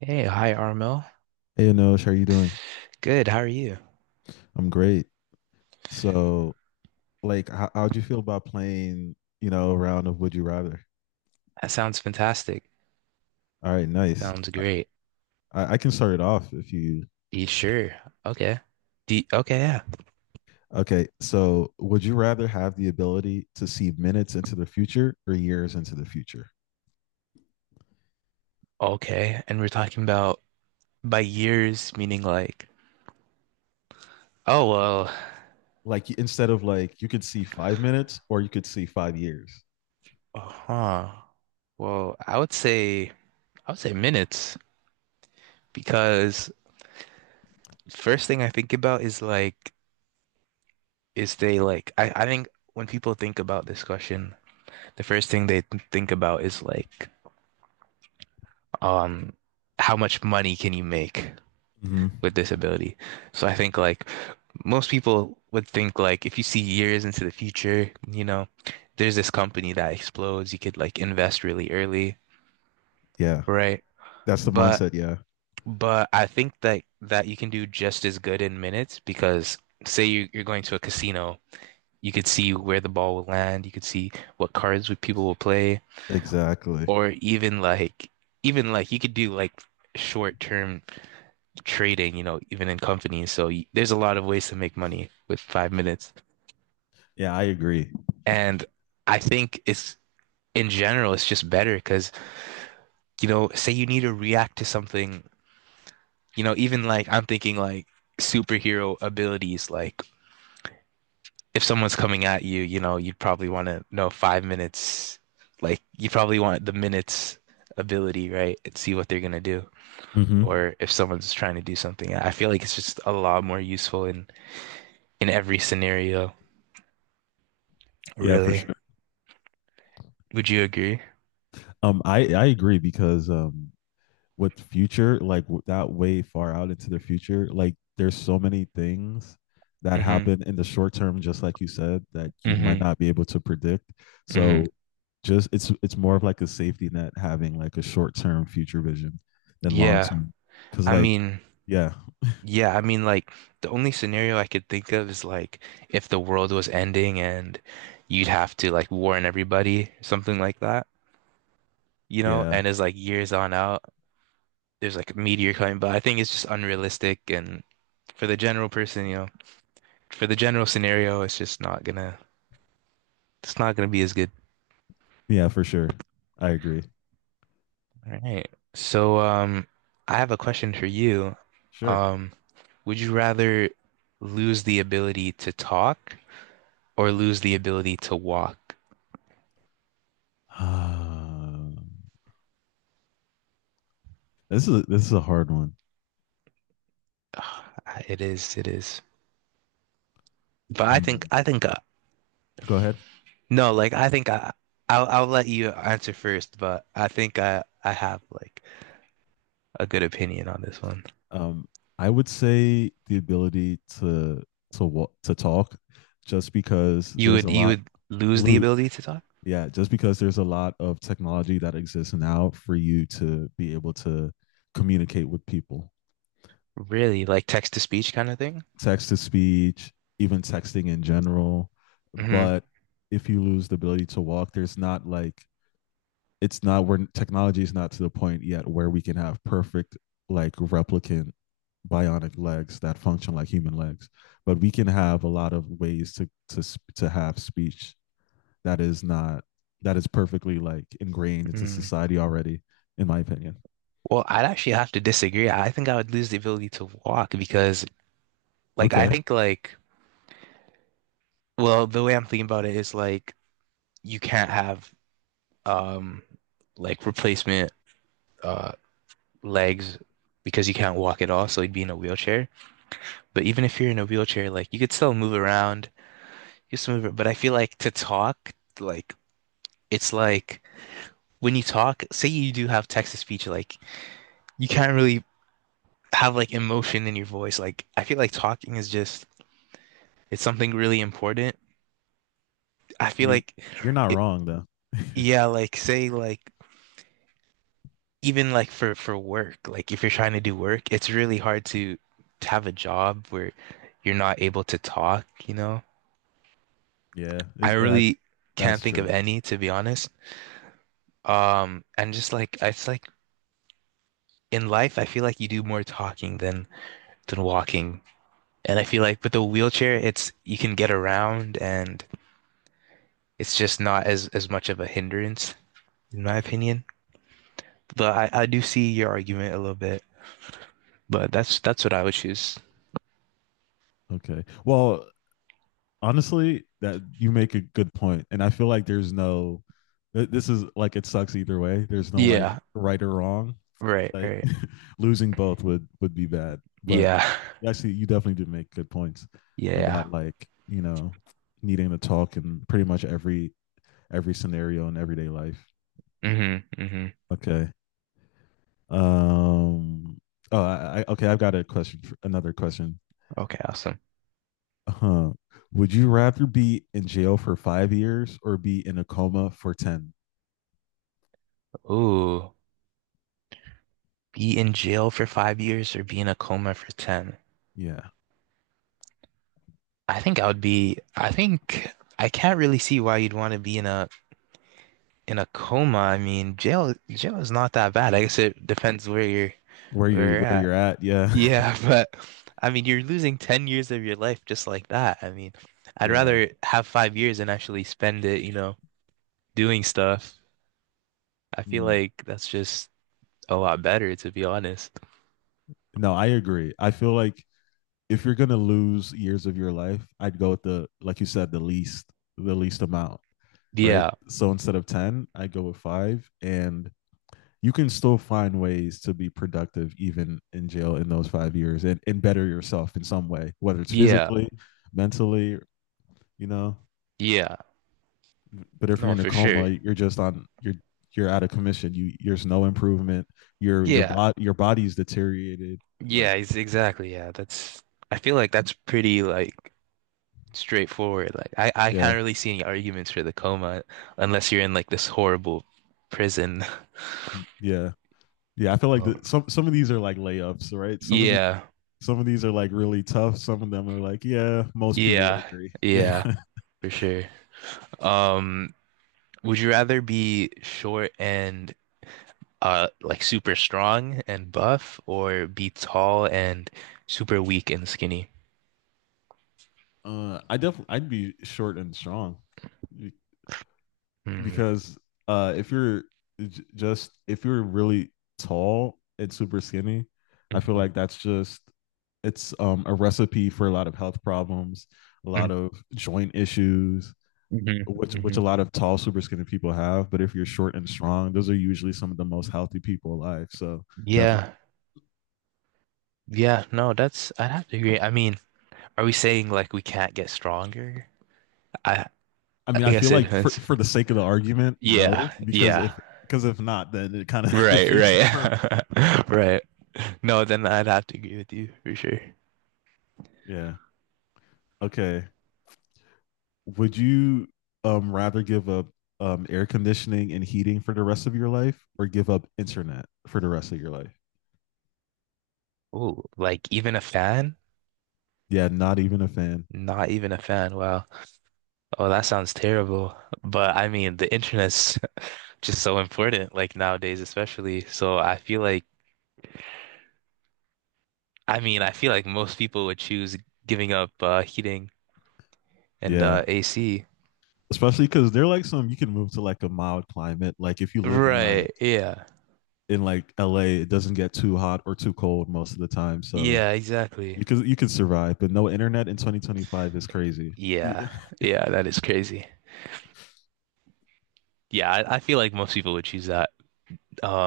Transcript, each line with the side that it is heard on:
right: Hey, hi, Armel.
left: Hey, Anosh, how are you doing?
right: Good, how are you?
left: I'm great. So, how'd you feel about playing, a round of Would You Rather?
right: That sounds fantastic.
left: All right, nice.
right: Sounds great.
left: I can start it off if you.
right: You sure? Okay. D Okay, yeah.
left: Okay, so would you rather have the ability to see minutes into the future or years into the future?
right: Okay, and we're talking about by years, meaning like, oh well,
left: Like, you could see 5 minutes or you could see 5 years.
right: uh-huh. Well, I would say minutes because first thing I think about is like, is they like I think when people think about this question, the first thing they think about is like, um, how much money can you make?
left: hmm
right: With disability. So I think like most people would think like if you see years into the future, you know, there's this company that explodes, you could like invest really early,
left: Yeah,
right: right?
left: that's the
right: But
left: mindset. Yeah,
right: but I think that you can do just as good in minutes because say you're going to a casino, you could see where the ball will land, you could see what cards would people will play,
left: exactly.
right: or even like you could do like short-term trading, you know, even in companies. So there's a lot of ways to make money with 5 minutes.
left: Yeah, I agree.
right: And I think it's in general, it's just better because, you know, say you need to react to something, you know, even like I'm thinking like superhero abilities, like if someone's coming at you, you know, you'd probably want to know 5 minutes, like you probably want the minutes ability, right? And see what they're gonna do.
left: hmm
right: Or if someone's trying to do something, I feel like it's just a lot more useful in every scenario,
left: Yeah, for
right: really.
left: sure.
right: Would you agree?
left: I agree because with future like that way far out into the future, like there's so many things that
right: Hmm.
left: happen in the short term, just like you said, that you might
right: Hmm.
left: not be able to predict.
right: Hmm.
left: So just it's more of like a safety net having like a short term future vision than long
right: Yeah.
left: term. Because
right: I
left: like
right: mean,
left: yeah
right: yeah, I mean like the only scenario I could think of is like if the world was ending and you'd have to like warn everybody, something like that, you know,
left: yeah
right: and as like years on out, there's like a meteor coming, but I think it's just unrealistic and for the general person, you know, for the general scenario, it's not gonna be as good.
left: yeah, for sure, I agree.
right: All right. So um, I have a question for you.
left: Sure.
right: Um, would you rather lose the ability to talk or lose the ability to walk?
left: Uh, this is a hard one.
right: Ugh. It is. But I think,
left: Hmm.
right: I think,
left: Go ahead.
right: no, like I'll let you answer first. But I think I have like a good opinion on this one.
left: Um, I would say the ability to to talk, just because there's a
right: You
left: lot.
right: would lose the
left: Loot.
right: ability to talk?
left: Yeah, just because there's a lot of technology that exists now for you to be able to communicate with people,
right: Really? Like text to speech kind of thing?
left: text to speech, even texting in general.
right: Hmm.
left: But if you lose the ability to walk, there's not like it's not where, technology is not to the point yet where we can have perfect like replicant bionic legs that function like human legs, but we can have a lot of ways to to have speech that is not that is perfectly like ingrained into
right: Mm.
left: society already, in my opinion.
right: Well, I'd actually have to disagree. I think I would lose the ability to walk because, like, I
left: Okay.
right: think like, well, the way I'm thinking about it is like, you can't have um like replacement uh legs because you can't walk at all, so he'd be in a wheelchair. But even if you're in a wheelchair, like you could still move around, you still move. But I feel like to talk, like it's like when you talk, say you do have text to speech, like you can't really have like emotion in your voice. Like I feel like talking is just it's something really important. I
left: I
right: feel
left: mean,
right: like
left: you're not
right: it,
left: wrong though.
right: yeah, like say like even like for work, like if you're trying to do work, it's really hard to have a job where you're not able to talk, you know?
left: Yeah,
right: I
left: that's
right: really can't
left: that's
right: think of
left: true.
right: any, to be honest. And just like it's like in life, I feel like you do more talking than walking. And I feel like with the wheelchair, it's you can get around and it's just not as much of a hindrance, in my opinion. But I do see your argument a little bit, but that's what I would choose.
left: Okay, well, honestly, that you make a good point, and I feel like there's no. This is like, it sucks either way. There's no like
right: Yeah,
left: right or wrong.
right: right,
left: Like
right: right.
left: losing both would be bad. But
right: Yeah.
left: actually, you definitely did make good points
right: Yeah.
left: about, like, you know, needing to talk in pretty much every scenario in everyday life.
right: Hmm. Hmm.
left: Okay. Um. Oh, I okay. I've got a question. Another question.
right: Okay, awesome.
left: Huh. Would you rather be in jail for 5 years or be in a coma for ten?
right: So, ooh, be in jail for 5 years or be in a coma for 10.
left: Yeah.
right: I think I can't really see why you'd want to be in a coma. I mean, jail is not that bad. I guess it depends where you're
left: Where
right: at.
left: you're at. Yeah.
right: Yeah, but I mean, you're losing 10 years of your life just like that. I mean, I'd
left: Yeah.
right: rather have 5 years and actually spend it, you know, doing stuff. I feel
left: Mm.
right: like that's just a lot better, to be honest.
left: No, I agree. I feel like if you're gonna lose years of your life, I'd go with the, like you said, the least, the least amount, right?
right: Yeah.
left: So instead of ten, I go with five. And you can still find ways to be productive even in jail in those 5 years and better yourself in some way, whether it's
right: Yeah,
left: physically, mentally, you know.
right: yeah.
left: But if you're
right: No,
left: in a
right: for
left: coma,
right: sure.
left: you're just on you're out of commission. You There's no improvement.
right: Yeah,
left: Your body's deteriorated.
right: yeah,
left: Like,
right: ex exactly. Yeah, that's, I feel like that's pretty like straightforward. Like, I
left: yeah,
right: can't really see any arguments for the coma unless you're in like this horrible prison.
left: yeah, yeah. I feel like
right: Well,
left: some of these are like layups, right?
right: yeah,
left: Some of these are like really tough. Some of them are like, yeah, most people would
right: yeah,
left: agree. Yeah.
right: yeah, for sure. Um, would you rather be short and like super strong and buff or be tall and super weak and skinny?
left: I definitely, I'd be short and strong because if you're j- just if you're really tall and super skinny, I feel
right: Mm-hmm.
left: like that's just it's a recipe for a lot of health problems, a lot of joint issues, which a
right: Hmm.
left: lot of tall, super skinny people have. But if you're short and strong, those are usually some of the most healthy people alive. So definitely.
right: Yeah. Yeah. No, that's, I'd have to agree. I mean, are we saying like we can't get stronger? I,
left: I
right: I
left: mean, I
right: think I
left: feel
right: said
left: like for
right: hence.
left: the sake of the argument,
right: Yeah.
left: no,
right: Yeah.
left: because if not, then it kind of
right: Right.
left: defeats the purpose.
right: Right. Right. No, then I'd have to agree with you for sure.
left: Yeah. Okay. Would you rather give up air conditioning and heating for the rest of your life or give up internet for the rest of your life?
right: Oh, like even a fan?
left: Yeah, not even a fan.
right: Not even a fan. Wow. Oh, that sounds terrible. But I mean, the internet's just so important, like nowadays, especially. So I feel like, I mean, I feel like most people would choose giving up heating and
left: Yeah.
right: AC.
left: Especially because they're like, some you can move to like a mild climate. Like if you live in
right: Right. Yeah.
left: in like LA, it doesn't get too hot or too cold most of the time. So
right: Yeah, exactly.
left: you could survive, but no internet in 2025 is crazy.
right: Yeah.
left: Yeah,
right: Yeah, that is crazy. Yeah, I feel like most people would choose that.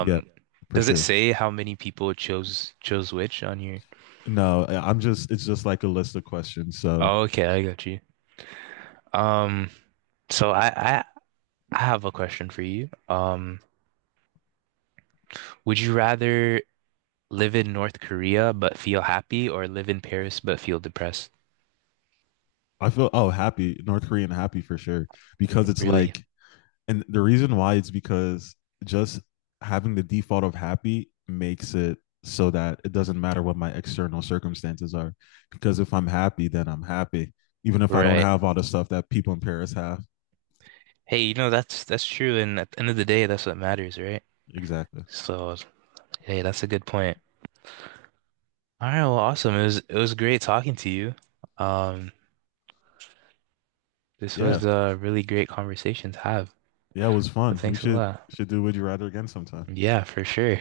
left: yeah, for
right: does it
left: sure.
right: say how many people chose which on your?
left: No, I'm just, it's just like a list of questions. So
right: Oh, okay, I got you. Um, so I have a question for you. Would you rather live in North Korea but feel happy or live in Paris but feel depressed?
left: I feel, oh, happy, North Korean happy for sure, because it's
right: Really?
left: like and the reason why it's because just having the default of happy makes it so that it doesn't matter what my external circumstances are, because if I'm happy then I'm happy, even if I don't
right: Right.
left: have all the stuff that people in Paris have.
right: Hey, you know that's true, and at the end of the day, that's what matters, right?
left: Exactly.
right: So, hey, that's a good point. All right, well, awesome. It was great talking to you. Um, this
left: Yeah,
right: was a really great conversation to have.
left: yeah, it was
right: So
left: fun, we
right: thanks a
left: should
right: lot.
left: do Would You Rather again sometime.
right: Yeah, for sure.